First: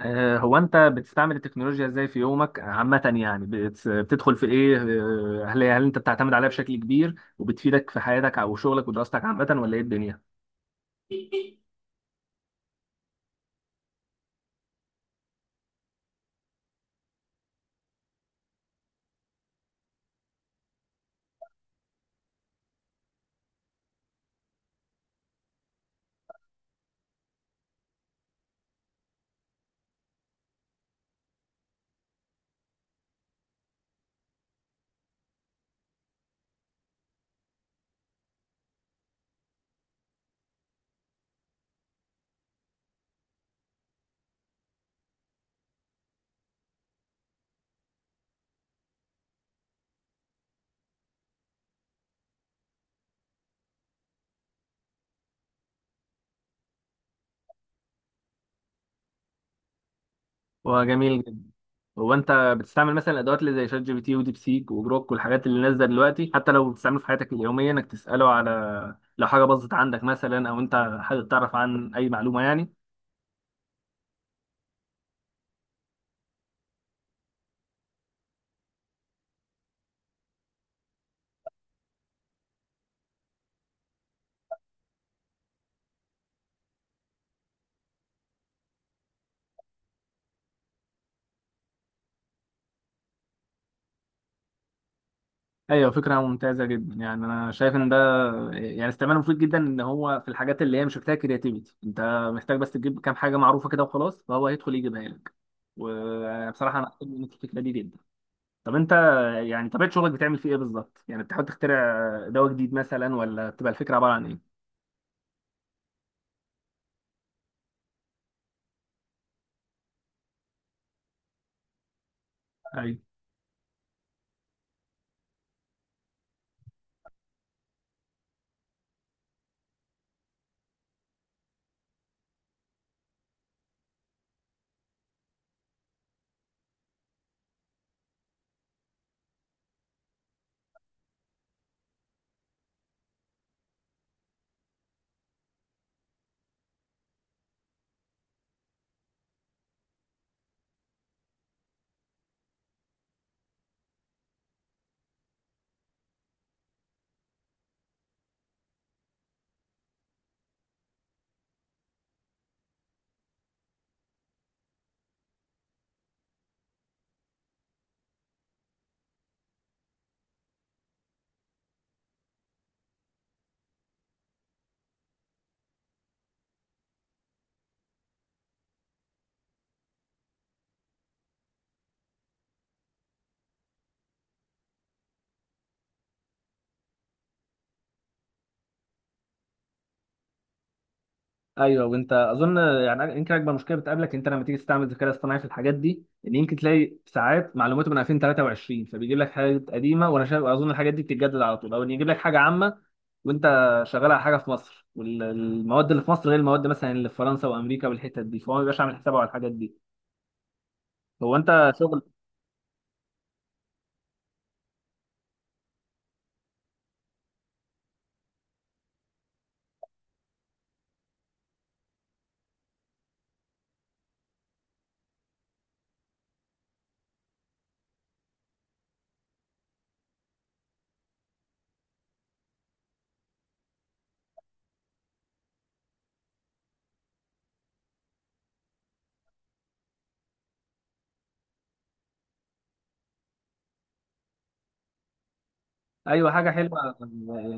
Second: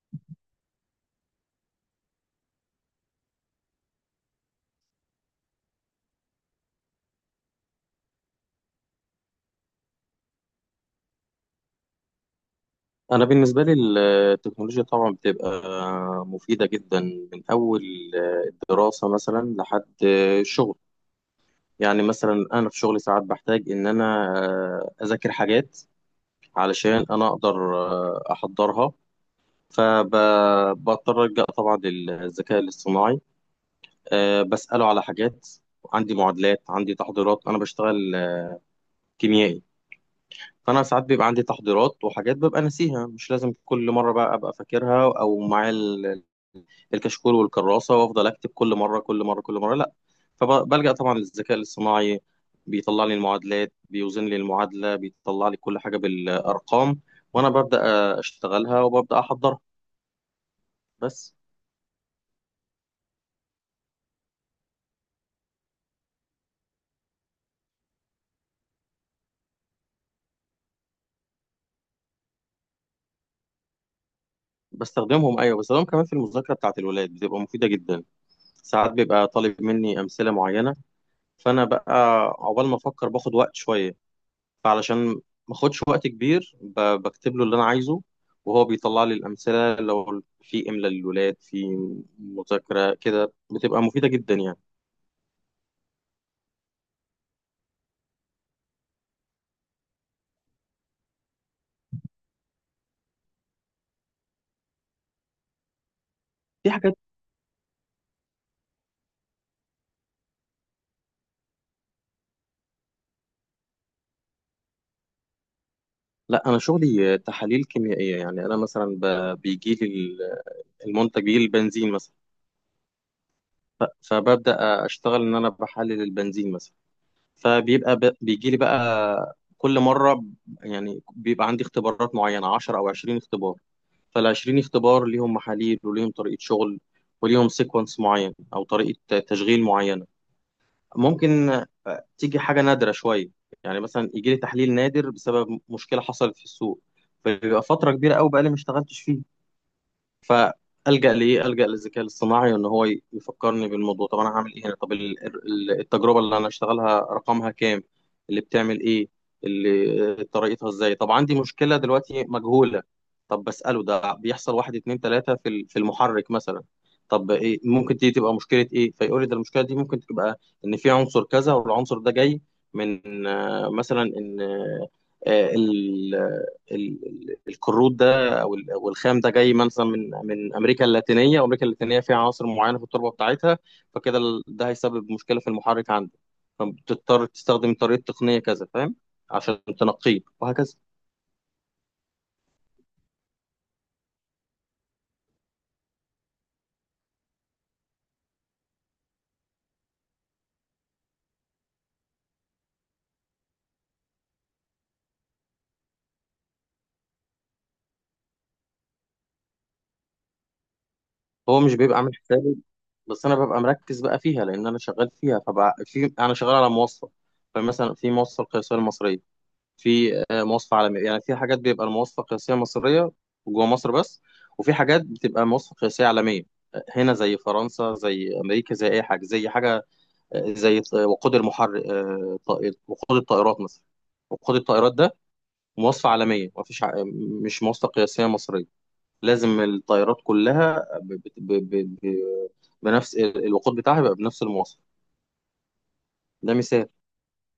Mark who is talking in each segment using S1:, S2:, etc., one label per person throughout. S1: هو انت بتستعمل التكنولوجيا ازاي في يومك عامة؟ يعني بتدخل في ايه؟ هل انت بتعتمد عليها بشكل كبير وبتفيدك في حياتك او شغلك ودراستك عامة، ولا ايه الدنيا؟
S2: أنا بالنسبة لي التكنولوجيا طبعا بتبقى مفيدة جدا من أول الدراسة مثلا لحد الشغل. يعني مثلا أنا في شغلي ساعات بحتاج إن أنا أذاكر حاجات علشان أنا أقدر أحضرها، فبضطر ألجأ طبعا للذكاء الاصطناعي. بسأله على حاجات عندي، معادلات عندي، تحضيرات. أنا بشتغل كيميائي، فانا ساعات بيبقى عندي تحضيرات وحاجات ببقى ناسيها، مش لازم كل مره بقى ابقى فاكرها او معايا الكشكول والكراسه وافضل اكتب كل مره كل مره كل مره، لا. فبلجأ طبعا للذكاء الاصطناعي، بيطلع لي المعادلات، بيوزن لي المعادله، بيطلع لي كل حاجه بالارقام، وانا ببدأ اشتغلها وببدأ احضرها
S1: هو جميل
S2: بس.
S1: جدا. هو انت بتستعمل مثلا الادوات اللي زي شات جي بي تي وديب سيك وجروك والحاجات اللي نازله دلوقتي، حتى لو بتستعمله في حياتك اليوميه انك تساله على، لو حاجه باظت عندك مثلا، او انت حابب تعرف عن اي معلومه يعني.
S2: بستخدمهم، ايوه، بستخدمهم كمان في المذاكره بتاعه الولاد، بتبقى مفيده جدا. ساعات بيبقى طالب مني امثله معينه، فانا بقى عقبال ما افكر باخد وقت شويه، فعلشان ما اخدش وقت كبير بكتب له اللي انا عايزه وهو بيطلع لي الامثله. لو في املاء للولاد في مذاكره كده بتبقى مفيده جدا يعني.
S1: ايوه، فكره ممتازه جدا. يعني انا شايف ان ده يعني استعمال مفيد جدا، ان هو في الحاجات اللي هي مش محتاجه كرياتيفيتي، انت محتاج بس تجيب كام حاجه معروفه كده وخلاص، فهو هيدخل يجيبها لك.
S2: في
S1: وبصراحه انا
S2: حاجات
S1: أحب منك الفكره دي جدا. طب انت، يعني طبيعه شغلك بتعمل فيه ايه بالظبط؟ يعني بتحاول تخترع دواء جديد مثلا، ولا بتبقى الفكره عباره عن ايه؟
S2: لا. انا شغلي تحاليل كيميائيه، يعني انا مثلا بيجي لي المنتج، بيجي لي البنزين مثلا.
S1: ايوه،
S2: ف- فببدا اشتغل ان انا بحلل البنزين مثلا. فبيبقى بيجي لي بقى كل مره، يعني بيبقى عندي اختبارات معينه 10 او 20 اختبار، فالعشرين اختبار ليهم محاليل وليهم طريقة شغل وليهم سيكونس معين أو طريقة تشغيل معينة. ممكن تيجي حاجة نادرة شوية، يعني مثلا يجي لي تحليل نادر بسبب مشكلة حصلت في السوق، فبيبقى فترة كبيرة أوي بقالي ما اشتغلتش فيه. فالجا لايه؟ الجا للذكاء الاصطناعي ان هو يفكرني بالموضوع. طب انا هعمل ايه هنا؟ طب التجربه اللي انا هشتغلها رقمها كام؟ اللي بتعمل ايه؟ اللي طريقتها ازاي؟ طب عندي مشكله دلوقتي مجهوله، طب بساله ده بيحصل واحد اتنين تلاته في في المحرك مثلا، طب ايه ممكن دي تبقى مشكله ايه؟ فيقول لي ده المشكله دي ممكن تبقى ان في عنصر كذا، والعنصر ده جاي من مثلا ان آه، ال- ال- الكروت او والخام ده جاي مثلا من من امريكا اللاتينيه، وامريكا اللاتينيه فيها عناصر معينه في التربه بتاعتها، فكده ده هيسبب مشكله في المحرك عندك، فبتضطر تستخدم طريقه تقنيه كذا، فاهم؟ عشان تنقيه وهكذا.
S1: ايوه. وانت اظن يعني يمكن اكبر مشكله بتقابلك انت لما تيجي تستعمل الذكاء الاصطناعي في الحاجات دي، ان يمكن تلاقي ساعات معلوماته من 2023، فبيجيب لك حاجات قديمه، وانا شايف اظن الحاجات دي بتتجدد على طول، او ان يجيب لك حاجه عامه. وانت شغال على حاجه في مصر، والمواد اللي في مصر غير المواد مثلا اللي في فرنسا وامريكا والحتت دي، فهو ما بيبقاش عامل حسابه على الحاجات دي. هو
S2: هو
S1: انت
S2: مش بيبقى
S1: شغل.
S2: عامل حسابي بس انا ببقى مركز بقى فيها لان انا شغال فيها. فبقى في، انا شغال على موصل، فمثلا في موصل قياسيه المصريه، في مواصفة عالمية. يعني في حاجات بيبقى المواصفة القياسية مصرية جوه مصر بس، وفي حاجات بتبقى مواصفة قياسية عالمية، هنا زي فرنسا زي أمريكا زي أي حاجة زي حاجة، زي وقود المحرك، وقود الطائرات مثلا. وقود الطائرات ده مواصفة عالمية، مفيش مش مواصفة قياسية مصرية، لازم الطائرات كلها بنفس الوقود بتاعها، يبقى بنفس المواصفة.
S1: ايوه، حاجه
S2: ده
S1: حلوه.
S2: مثال.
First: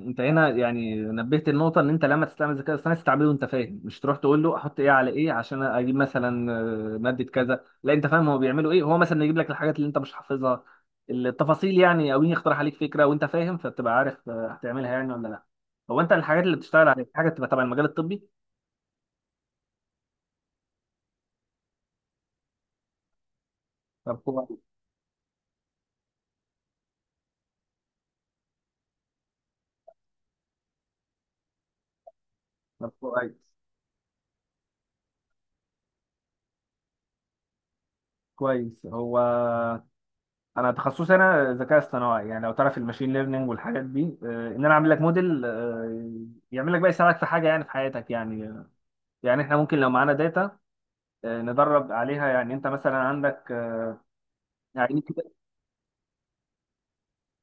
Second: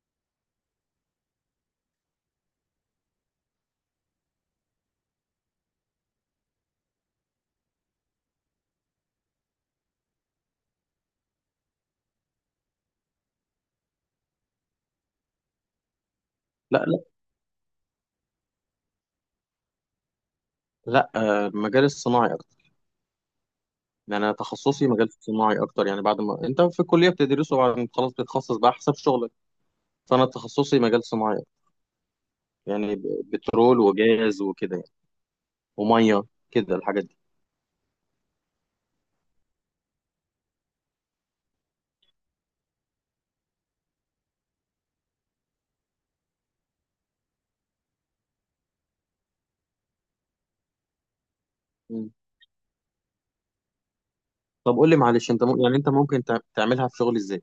S1: انت هنا يعني نبهت النقطه ان انت لما تستعمل الذكاء الاصطناعي، تستعمله وانت فاهم، مش تروح تقول له احط ايه على ايه عشان اجيب مثلا ماده كذا. لا، انت فاهم هو بيعملوا ايه. هو مثلا يجيب لك الحاجات اللي انت مش حافظها، التفاصيل يعني، او يقترح عليك فكره وانت فاهم، فبتبقى عارف هتعملها يعني ولا لا. هو انت الحاجات اللي
S2: لا
S1: بتشتغل
S2: لا
S1: عليها حاجه بتبقى تبع المجال الطبي؟
S2: لا، المجال الصناعي.
S1: طب
S2: يعني انا
S1: كويس.
S2: تخصصي مجال صناعي اكتر، يعني بعد ما انت في الكليه بتدرسه، بعد ما خلاص بتتخصص بقى حسب شغلك، فانا تخصصي مجال صناعي أكتر،
S1: طب
S2: يعني
S1: كويس.
S2: بترول وجاز وكده يعني، وميه كده الحاجات دي.
S1: كويس. هو انا تخصصي انا ذكاء اصطناعي، يعني لو تعرف الماشين ليرنينج والحاجات دي، ان انا اعمل لك موديل، يعمل لك بقى يساعدك في حاجه يعني في حياتك يعني. يعني احنا ممكن لو معانا داتا ندرب
S2: مم.
S1: عليها، يعني انت مثلا عندك
S2: طب قول لي
S1: يعني كده.
S2: معلش، انت يعني انت ممكن تعملها في شغل ازاي؟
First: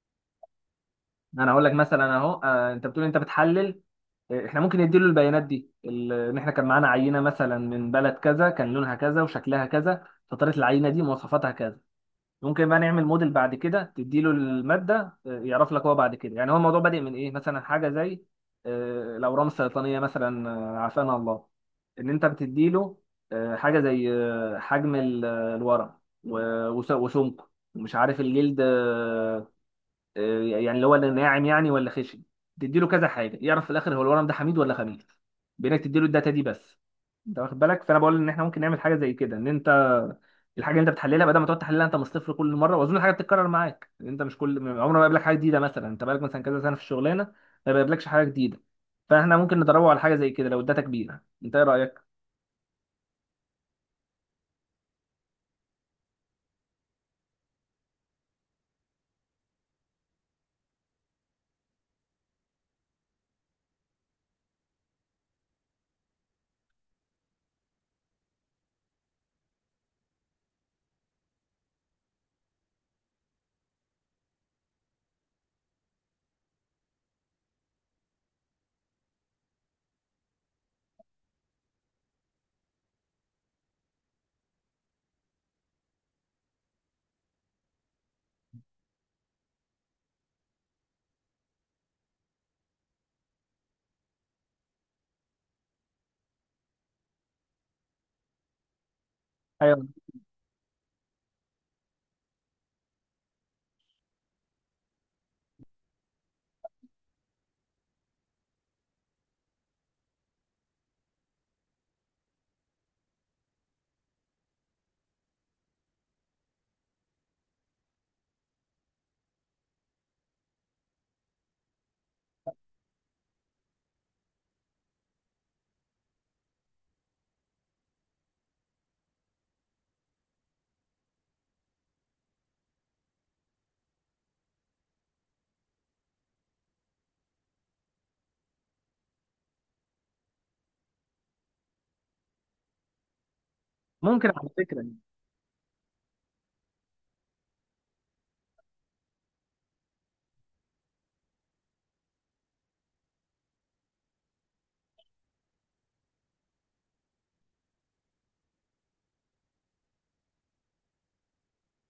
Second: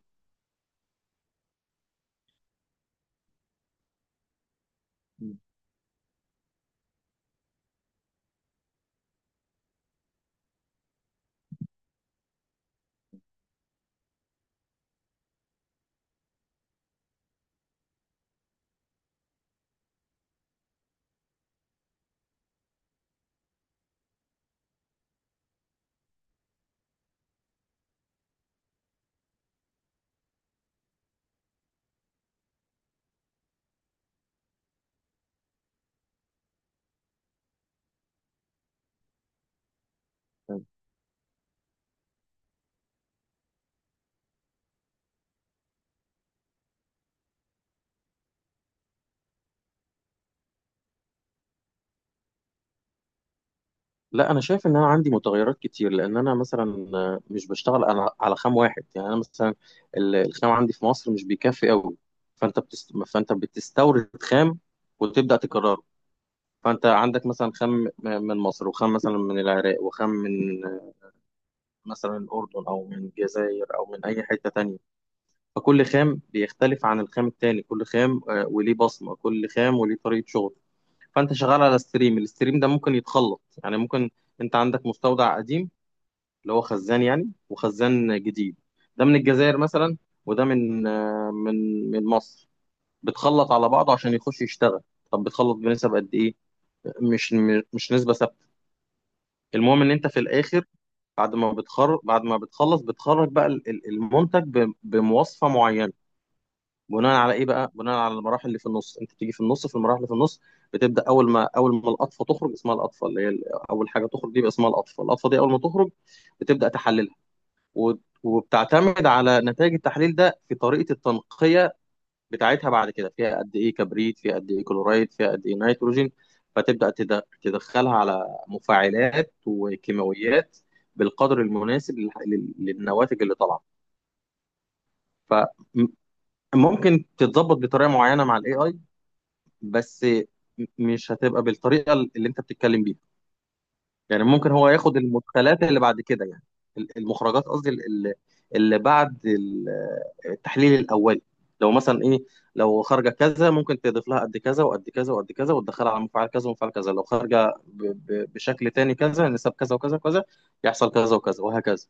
S1: انا اقول لك مثلا اهو، انت بتقول انت بتحلل، احنا ممكن نديله
S2: مم.
S1: البيانات دي ان احنا كان معانا عينه مثلا من بلد كذا، كان لونها كذا وشكلها كذا، فطريقه العينه دي مواصفاتها كذا. ممكن بقى نعمل موديل بعد كده تديله المادة، يعرف لك هو بعد كده، يعني هو الموضوع بادئ من ايه. مثلا حاجة زي الأورام السرطانية مثلا، عافانا الله، ان انت بتديله حاجة زي حجم الورق وسمكه، ومش عارف الجلد، يعني اللي هو اللي ناعم يعني ولا خشن. تديله كذا حاجة يعرف في الآخر هو الورم ده حميد ولا خبيث، بإنك تديله الداتا دي بس. انت واخد بالك؟ فانا بقول ان احنا ممكن نعمل حاجه زي كده، ان انت
S2: تمام.
S1: الحاجه اللي انت بتحللها، بدل ما تقعد تحللها انت من الصفر كل مره، واظن الحاجه بتتكرر معاك، انت مش كل عمر ما بيقابلك حاجه جديده، مثلا انت بقالك مثلا كذا سنه في الشغلانه، ما بيقابلكش حاجه جديده. فاحنا ممكن ندربه على حاجه زي كده لو الداتا كبيره. انت ايه رايك؟
S2: لا انا شايف ان انا عندي متغيرات كتير، لان انا مثلا مش بشتغل انا على خام واحد. يعني انا مثلا الخام عندي في مصر مش بيكفي قوي، فانت بتستورد خام وتبدا تكرره. فانت عندك مثلا خام من مصر، وخام مثلا من العراق، وخام من مثلا الاردن، او من الجزائر، او من اي حته تانية. فكل خام بيختلف عن الخام التاني، كل خام وليه بصمه، كل خام وليه طريقه شغل. فانت شغال على ستريم، الستريم ده ممكن يتخلط، يعني ممكن انت عندك مستودع قديم اللي هو خزان يعني، وخزان جديد. ده من الجزائر مثلا، وده من من مصر، بتخلط على بعضه عشان يخش يشتغل. طب بتخلط بنسب قد ايه؟ مش مش نسبه ثابته. المهم
S1: ايوه،
S2: ان انت في الاخر، بعد ما بتخرج، بعد ما بتخلص، بتخرج بقى المنتج بمواصفه معينه. بناء على ايه بقى؟ بناء على المراحل اللي في النص، انت بتيجي في النص في المراحل اللي في النص بتبدا. اول ما اول ما القطفه تخرج، اسمها القطفه اللي هي اول حاجه تخرج دي بقى اسمها القطفه. القطفه دي اول ما تخرج بتبدا تحللها، وبتعتمد على نتائج التحليل ده في طريقه التنقيه بتاعتها بعد كده. فيها قد ايه كبريت، فيها قد ايه كلورايد، فيها قد ايه نيتروجين، فتبدأ تدخلها على مفاعلات وكيماويات بالقدر المناسب للنواتج اللي طالعه. فممكن تتظبط بطريقه معينه مع الاي اي بس، مش هتبقى بالطريقه اللي انت بتتكلم بيها. يعني
S1: ممكن. على
S2: ممكن هو
S1: فكره،
S2: ياخد المدخلات اللي بعد كده، يعني المخرجات قصدي، اللي بعد التحليل الاولي. لو مثلا ايه، لو خارجه كذا، ممكن تضيف لها قد كذا وقد كذا وقد كذا، وتدخلها على مفعل كذا ومفعل كذا. لو خارجه بشكل تاني كذا، يعني نسب كذا وكذا وكذا، يحصل كذا وكذا وهكذا.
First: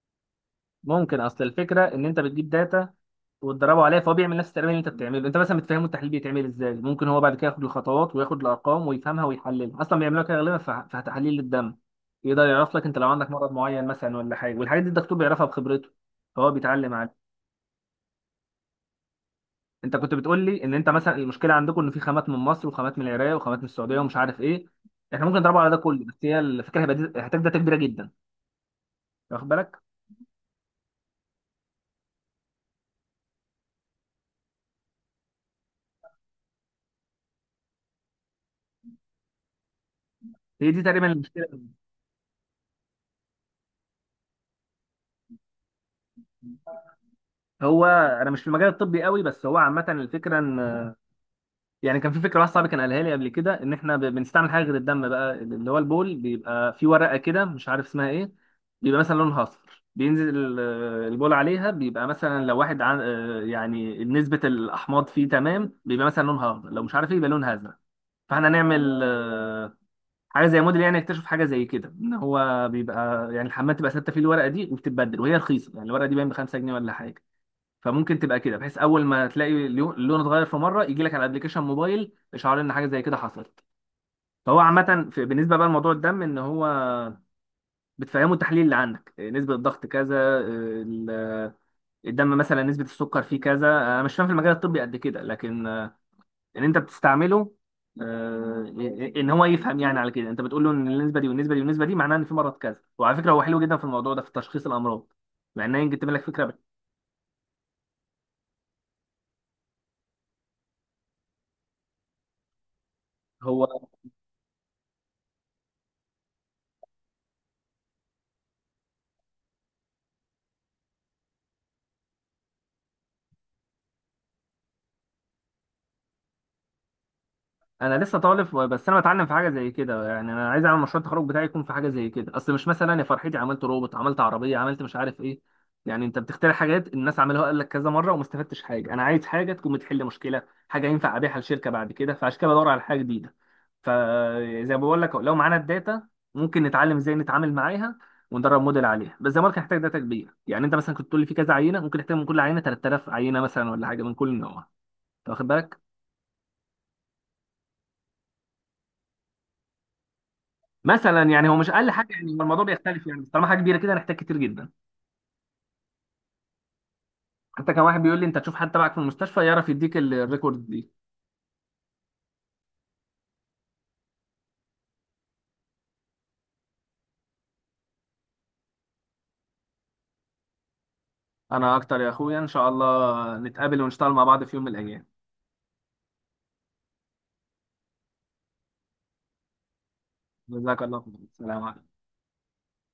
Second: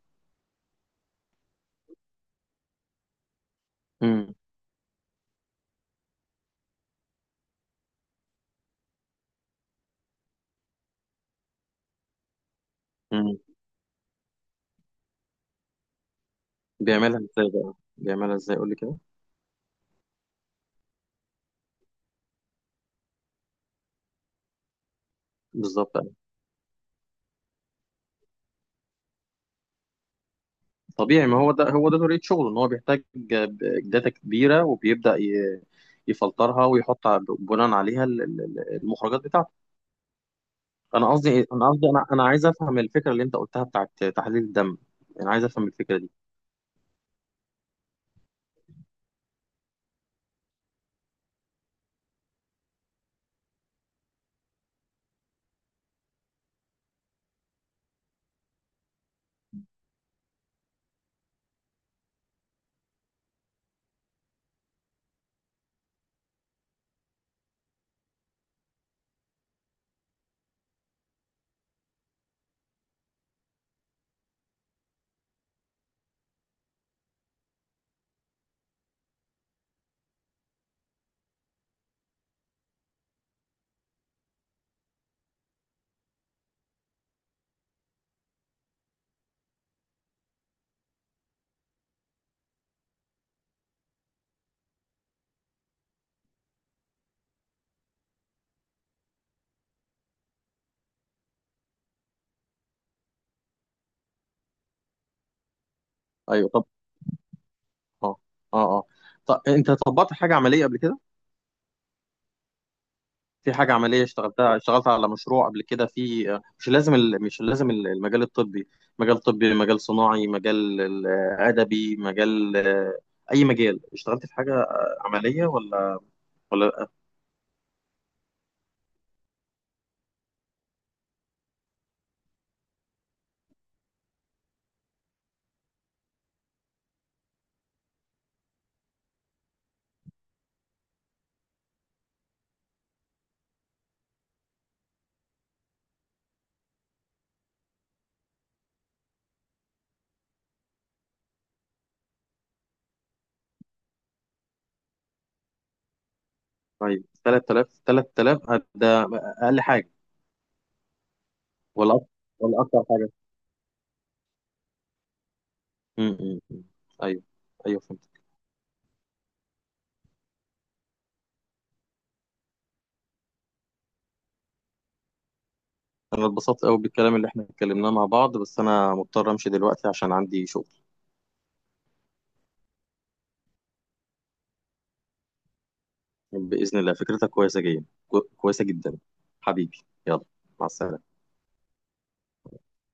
S1: ممكن. اصل الفكره ان انت بتجيب داتا وتدربه عليها، فهو
S2: امم.
S1: بيعمل نفس التمرين اللي انت بتعمله. انت مثلا بتفهمه التحليل بيتعمل ازاي، ممكن هو بعد كده ياخد الخطوات وياخد الارقام ويفهمها ويحللها. اصلا بيعملوها كده غالبا في تحاليل الدم، يقدر يعرف لك انت لو عندك
S2: امم.
S1: مرض معين مثلا ولا حاجه، والحاجات دي الدكتور بيعرفها بخبرته، فهو بيتعلم
S2: بيعملها
S1: عليها.
S2: ازاي بقى؟ بيعملها ازاي؟ قول لي كده.
S1: انت كنت بتقول لي ان انت مثلا المشكله عندكم ان في خامات من مصر وخامات من العراق وخامات من السعوديه ومش عارف ايه، احنا ممكن نضربه على ده
S2: بالظبط،
S1: كله، بس هي الفكره هيبقى هتبقى كبيره جدا. واخد بالك؟
S2: طبيعي، ما هو ده، هو ده طريقة شغله، ان هو بيحتاج داتا كبيرة وبيبدأ يفلترها ويحط بناء عليها المخرجات بتاعته.
S1: هي دي تقريبا
S2: انا قصدي إيه؟
S1: المشكله.
S2: انا قصدي، انا عايز افهم الفكرة اللي انت قلتها بتاعت تحليل الدم، انا عايز افهم الفكرة دي.
S1: هو انا مش في المجال الطبي قوي، بس هو عامه الفكره ان، يعني كان في فكره واحد صاحبي كان قالها لي قبل كده، ان احنا بنستعمل حاجه غير الدم بقى، اللي هو البول. بيبقى في ورقه كده مش عارف اسمها ايه، بيبقى مثلا لونها اصفر، بينزل البول عليها، بيبقى مثلا لو واحد عن، يعني نسبه الاحماض فيه تمام، بيبقى مثلا لونها اخضر، لو مش عارف ايه يبقى لونها ازرق. فاحنا هنعمل حاجه زي موديل، يعني اكتشف حاجه زي كده ان هو بيبقى، يعني الحمام تبقى ثابته فيه الورقه دي وبتتبدل، وهي رخيصه يعني الورقه دي باين ب 5 جنيه ولا حاجه، فممكن تبقى كده بحيث اول ما تلاقي اللون اتغير في مره، يجي لك على الابلكيشن موبايل اشعار ان حاجه زي كده حصلت. فهو عامه بالنسبه بقى لموضوع الدم، ان هو بتفهمه التحليل اللي عندك، نسبه الضغط كذا، ال- الدم مثلا نسبه السكر فيه كذا، انا مش فاهم في المجال الطبي قد كده، لكن ان انت بتستعمله آه، ان هو يفهم، يعني على كده انت بتقول له ان النسبه دي والنسبه دي والنسبه دي معناها ان في مرض كذا. وعلى فكره هو حلو جدا في الموضوع ده، في تشخيص الامراض، مع انه يمكن تبان لك
S2: ايوه،
S1: فكره.
S2: طب. اه اه اه. طب انت طبقت حاجة عملية قبل كده؟ في حاجة
S1: هو
S2: عملية اشتغلتها؟ اشتغلت على مشروع قبل كده في، مش لازم مش لازم المجال الطبي، مجال طبي، مجال صناعي، مجال أدبي، مجال أي مجال. اشتغلت في حاجة عملية ولا ولا لأ؟
S1: انا لسه طالب، بس انا بتعلم في حاجه زي كده. يعني انا عايز اعمل مشروع التخرج بتاعي يكون في حاجه زي كده، اصل مش مثلا يا فرحتي عملت روبوت، عملت عربيه، عملت مش عارف ايه، يعني انت بتخترع حاجات الناس عملوها قال لك كذا مره وما استفدتش حاجه. انا عايز حاجه تكون بتحل مشكله، حاجه ينفع ابيعها لشركه بعد كده، فعشان كده بدور على حاجه جديده. فزي ما بقول لك، لو معانا الداتا ممكن نتعلم ازاي نتعامل معاها وندرب موديل عليها، بس زي ما قلت هنحتاج داتا كبيره. يعني انت مثلا كنت تقول لي في كذا عينه، ممكن نحتاج من كل عينه 3000 عينه مثلا ولا حاجه، من كل نوع. أنت واخد بالك؟
S2: طيب، 3000 ده أقل حاجة
S1: مثلا يعني، هو مش اقل
S2: ولا أكتر؟
S1: حاجه يعني، هو
S2: ولا
S1: الموضوع
S2: أكتر
S1: بيختلف
S2: حاجة؟
S1: يعني، بس طالما حاجه كبيره كده هنحتاج كتير جدا.
S2: م- م- م. أيوه.
S1: حتى كان
S2: أيوه، فهمت.
S1: واحد بيقول لي انت تشوف حد تبعك في المستشفى يعرف يديك الريكورد دي.
S2: أنا اتبسطت قوي بالكلام اللي احنا اتكلمناه مع بعض، بس أنا مضطر أمشي دلوقتي عشان عندي شغل.
S1: انا اكتر يا اخويا، ان شاء الله نتقابل ونشتغل مع بعض في يوم من الايام.
S2: بإذن الله، فكرتك كويسة جدا، كويسة جدا، حبيبي، يلا، مع
S1: جزاك الله
S2: السلامة.
S1: خير، السلام عليكم.